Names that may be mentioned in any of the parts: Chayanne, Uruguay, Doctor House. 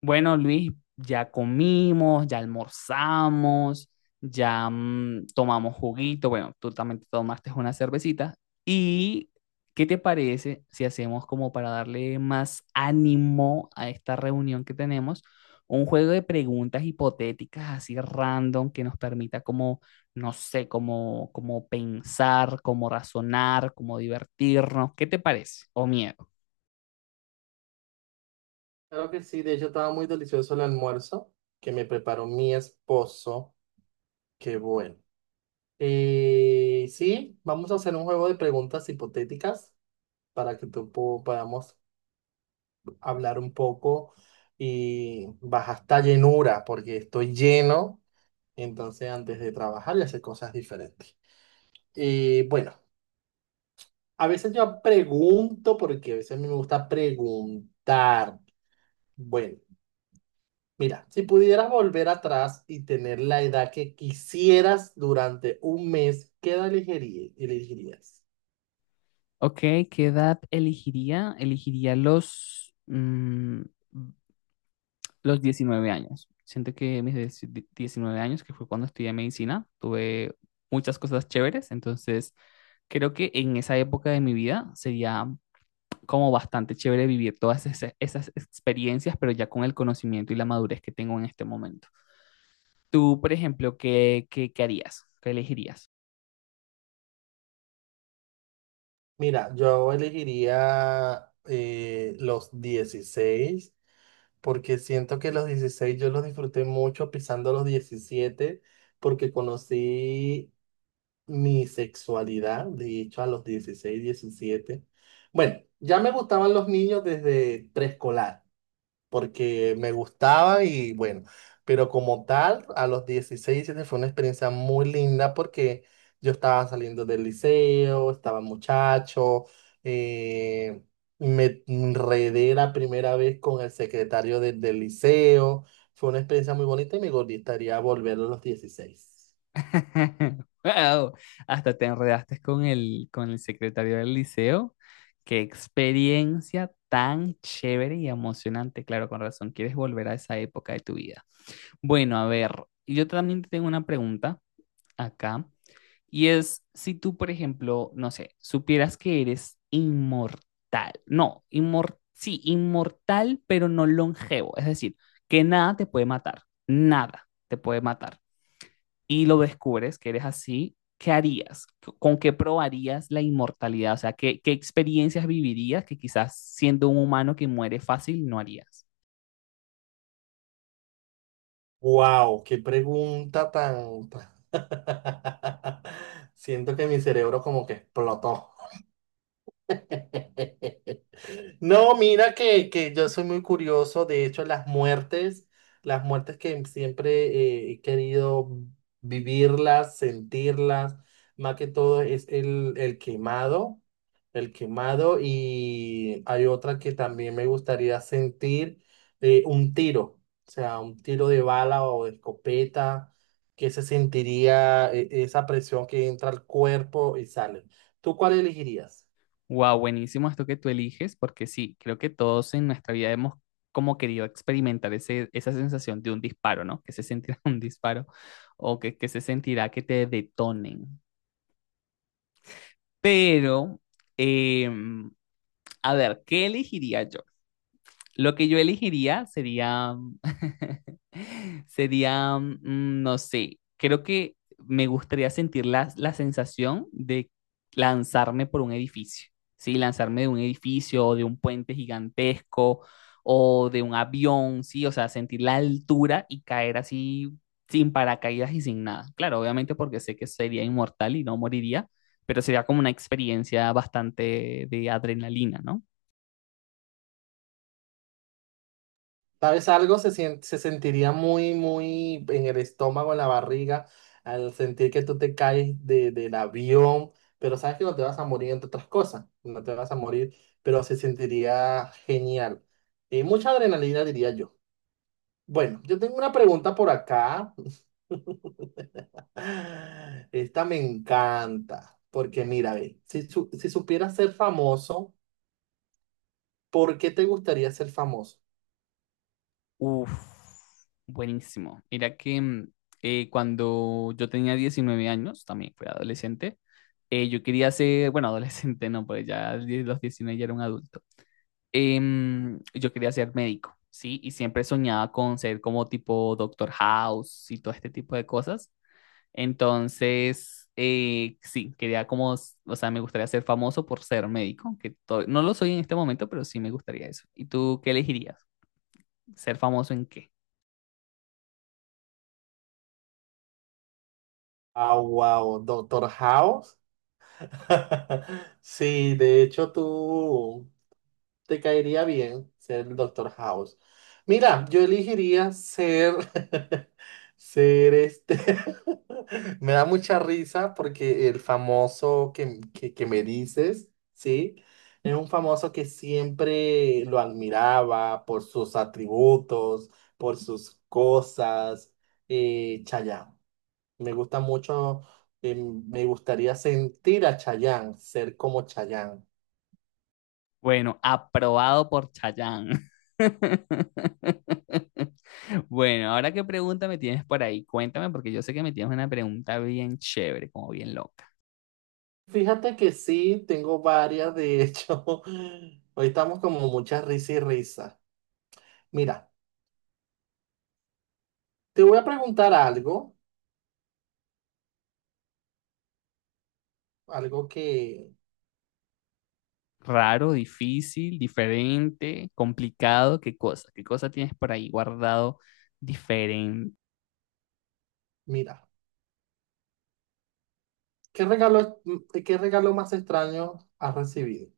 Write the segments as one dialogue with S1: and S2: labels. S1: Bueno, Luis, ya comimos, ya almorzamos, ya tomamos juguito. Bueno, tú también te tomaste una cervecita. ¿Y qué te parece si hacemos como para darle más ánimo a esta reunión que tenemos? Un juego de preguntas hipotéticas así random que nos permita como, no sé, como pensar, como razonar, como divertirnos. ¿Qué te parece? ¿O miedo?
S2: Claro que sí, de hecho estaba muy delicioso el almuerzo que me preparó mi esposo. Qué bueno. Y sí, vamos a hacer un juego de preguntas hipotéticas para que podamos hablar un poco y baja esta llenura, porque estoy lleno, entonces antes de trabajar y hacer cosas diferentes. Y bueno, a veces yo pregunto porque a veces a mí me gusta preguntar. Bueno. Mira, si pudieras volver atrás y tener la edad que quisieras durante un mes, elegirías?
S1: Ok, ¿qué edad elegiría? Elegiría los 19 años. Siento que mis 19 años, que fue cuando estudié medicina, tuve muchas cosas chéveres, entonces creo que en esa época de mi vida sería como bastante chévere vivir todas esas, esas experiencias, pero ya con el conocimiento y la madurez que tengo en este momento. Tú, por ejemplo, ¿qué harías? ¿Qué elegirías?
S2: Mira, yo elegiría los 16, porque siento que los 16 yo los disfruté mucho pisando los 17, porque conocí mi sexualidad, de hecho, a los 16, 17. Bueno, ya me gustaban los niños desde preescolar, porque me gustaba y bueno, pero como tal, a los dieciséis, 17 fue una experiencia muy linda porque yo estaba saliendo del liceo, estaba muchacho, eh, me enredé la primera vez con el del liceo, fue una experiencia muy bonita y me gustaría volver a los dieciséis.
S1: Wow, hasta te enredaste con el secretario del liceo. Qué experiencia tan chévere y emocionante. Claro, con razón, quieres volver a esa época de tu vida. Bueno, a ver, yo también te tengo una pregunta acá y es si tú, por ejemplo, no sé, supieras que eres inmortal. No, inmor sí, inmortal, pero no longevo. Es decir, que nada te puede matar. Nada te puede matar y lo descubres que eres así, ¿qué harías? ¿Con qué probarías la inmortalidad? O sea, ¿qué, qué experiencias vivirías que quizás siendo un humano que muere fácil no harías?
S2: ¡Wow! ¡Qué pregunta tan... Siento que mi cerebro como que explotó! No, mira que yo soy muy curioso. De hecho, las muertes que siempre he querido vivirlas, sentirlas, más que todo es el quemado, el quemado, y hay otra que también me gustaría sentir, un tiro, o sea, un tiro de bala o de escopeta, que se sentiría esa presión que entra al cuerpo y sale. ¿Tú cuál elegirías?
S1: Wow, buenísimo esto que tú eliges, porque sí, creo que todos en nuestra vida hemos como querido experimentar ese, esa sensación de un disparo, ¿no? Que se sentirá un disparo o que se sentirá que te detonen. Pero, em, a ver, ¿qué elegiría yo? Lo que yo elegiría sería, sería, no sé, creo que me gustaría sentir la sensación de lanzarme por un edificio, ¿sí? Lanzarme de un edificio o de un puente gigantesco o de un avión, ¿sí? O sea, sentir la altura y caer así sin paracaídas y sin nada. Claro, obviamente porque sé que sería inmortal y no moriría, pero sería como una experiencia bastante de adrenalina, ¿no?
S2: ¿Sabes algo? Se sentiría muy, muy en el estómago, en la barriga, al sentir que tú te caes del avión, pero sabes que no te vas a morir, entre otras cosas, no te vas a morir, pero se sentiría genial. Y mucha adrenalina, diría yo. Bueno, yo tengo una pregunta por acá. Esta me encanta, porque mira, ve, si supieras ser famoso, ¿por qué te gustaría ser famoso?
S1: Uf, buenísimo. Mira que cuando yo tenía 19 años, también fui adolescente, yo quería ser, bueno, adolescente no, pues ya a los 19 ya era un adulto. Yo quería ser médico, ¿sí? Y siempre soñaba con ser como tipo Doctor House y todo este tipo de cosas. Entonces, sí, quería como, o sea, me gustaría ser famoso por ser médico, que no lo soy en este momento, pero sí me gustaría eso. ¿Y tú qué elegirías? ¿Ser famoso en qué?
S2: Ah, wow, Doctor House. Sí, de hecho tú te caería bien ser el Doctor House. Mira, yo elegiría ser, ser este. Me da mucha risa porque el famoso que me dices, ¿sí? Es un famoso que siempre lo admiraba por sus atributos, por sus cosas. Chayanne. Me gusta mucho, me gustaría sentir a Chayanne, ser como Chayanne.
S1: Bueno, aprobado por Chayanne. Bueno, ahora qué pregunta me tienes por ahí, cuéntame, porque yo sé que me tienes una pregunta bien chévere, como bien loca.
S2: Fíjate que sí, tengo varias, de hecho. Hoy estamos como muchas risas y risas. Mira, te voy a preguntar algo, algo que,
S1: Raro, difícil, diferente, complicado, ¿qué cosa? ¿Qué cosa tienes por ahí guardado diferente?
S2: mira, ¿qué regalo, qué regalo más extraño has recibido?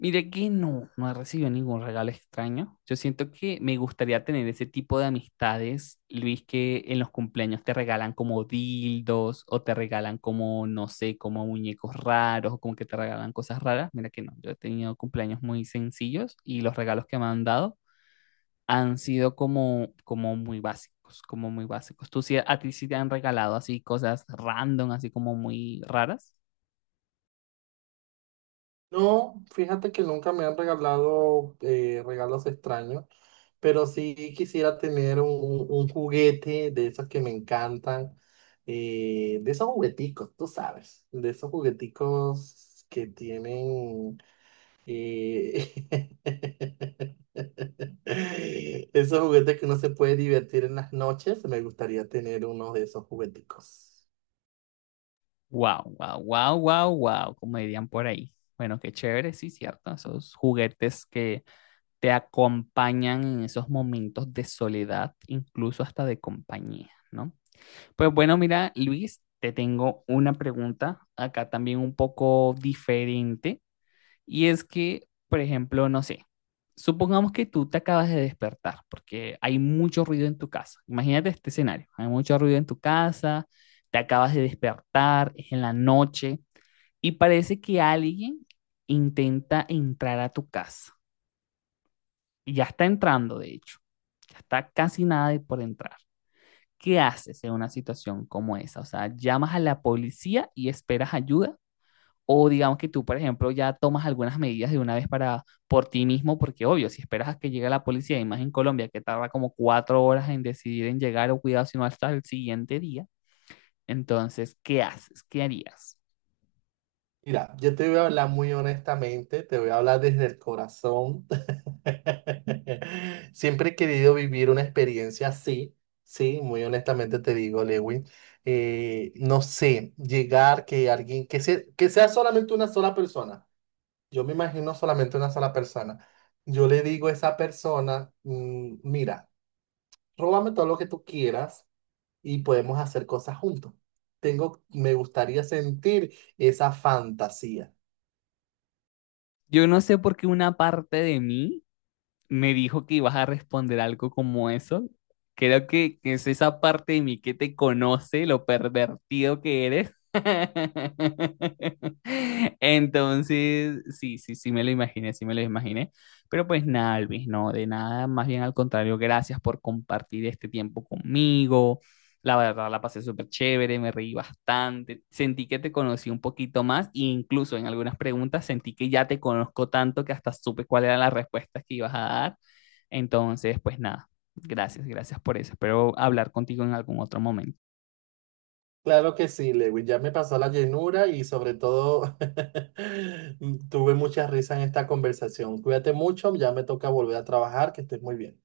S1: Mire que no, no he recibido ningún regalo extraño. Yo siento que me gustaría tener ese tipo de amistades, Luis, que en los cumpleaños te regalan como dildos o te regalan como, no sé, como muñecos raros o como que te regalan cosas raras. Mira que no, yo he tenido cumpleaños muy sencillos y los regalos que me han dado han sido como, como muy básicos, como muy básicos. ¿Tú sí, a ti sí te han regalado así cosas random, así como muy raras?
S2: No, fíjate que nunca me han regalado regalos extraños, pero sí quisiera tener un, un juguete de esos que me encantan, de esos jugueticos, tú sabes, de esos jugueticos que tienen, eh, esos juguetes que uno se puede divertir en las noches, me gustaría tener uno de esos jugueticos.
S1: Wow, wow, wow, wow, wow, como dirían por ahí. Bueno, qué chévere, sí, cierto. Esos juguetes que te acompañan en esos momentos de soledad, incluso hasta de compañía, ¿no? Pues bueno, mira, Luis, te tengo una pregunta acá también un poco diferente. Y es que, por ejemplo, no sé, supongamos que tú te acabas de despertar porque hay mucho ruido en tu casa. Imagínate este escenario, hay mucho ruido en tu casa, te acabas de despertar, es en la noche y parece que alguien intenta entrar a tu casa. Y ya está entrando, de hecho. Ya está casi nada de por entrar. ¿Qué haces en una situación como esa? O sea, llamas a la policía y esperas ayuda o digamos que tú, por ejemplo, ya tomas algunas medidas de una vez para por ti mismo, porque obvio, si esperas a que llegue la policía, y más en Colombia, que tarda como 4 horas en decidir en llegar o cuidado, sino hasta el siguiente día, entonces, ¿qué haces? ¿Qué harías?
S2: Mira, yo te voy a hablar muy honestamente, te voy a hablar desde el corazón. Siempre he querido vivir una experiencia así, sí, muy honestamente te digo, Lewin. No sé, llegar que alguien, que sea solamente una sola persona. Yo me imagino solamente una sola persona. Yo le digo a esa persona, mm, mira, róbame todo lo que tú quieras y podemos hacer cosas juntos. Tengo, me gustaría sentir esa fantasía.
S1: Yo no sé por qué una parte de mí me dijo que ibas a responder algo como eso. Creo que es esa parte de mí que te conoce, lo pervertido que eres. Entonces, sí, sí, sí me lo imaginé, sí me lo imaginé. Pero pues nada, Luis, no, de nada, más bien al contrario, gracias por compartir este tiempo conmigo. La verdad, la pasé súper chévere, me reí bastante, sentí que te conocí un poquito más e incluso en algunas preguntas sentí que ya te conozco tanto que hasta supe cuáles eran las respuestas que ibas a dar. Entonces, pues nada, gracias, gracias por eso. Espero hablar contigo en algún otro momento.
S2: Claro que sí, Lewis. Ya me pasó la llenura y sobre todo tuve mucha risa en esta conversación. Cuídate mucho, ya me toca volver a trabajar, que estés muy bien.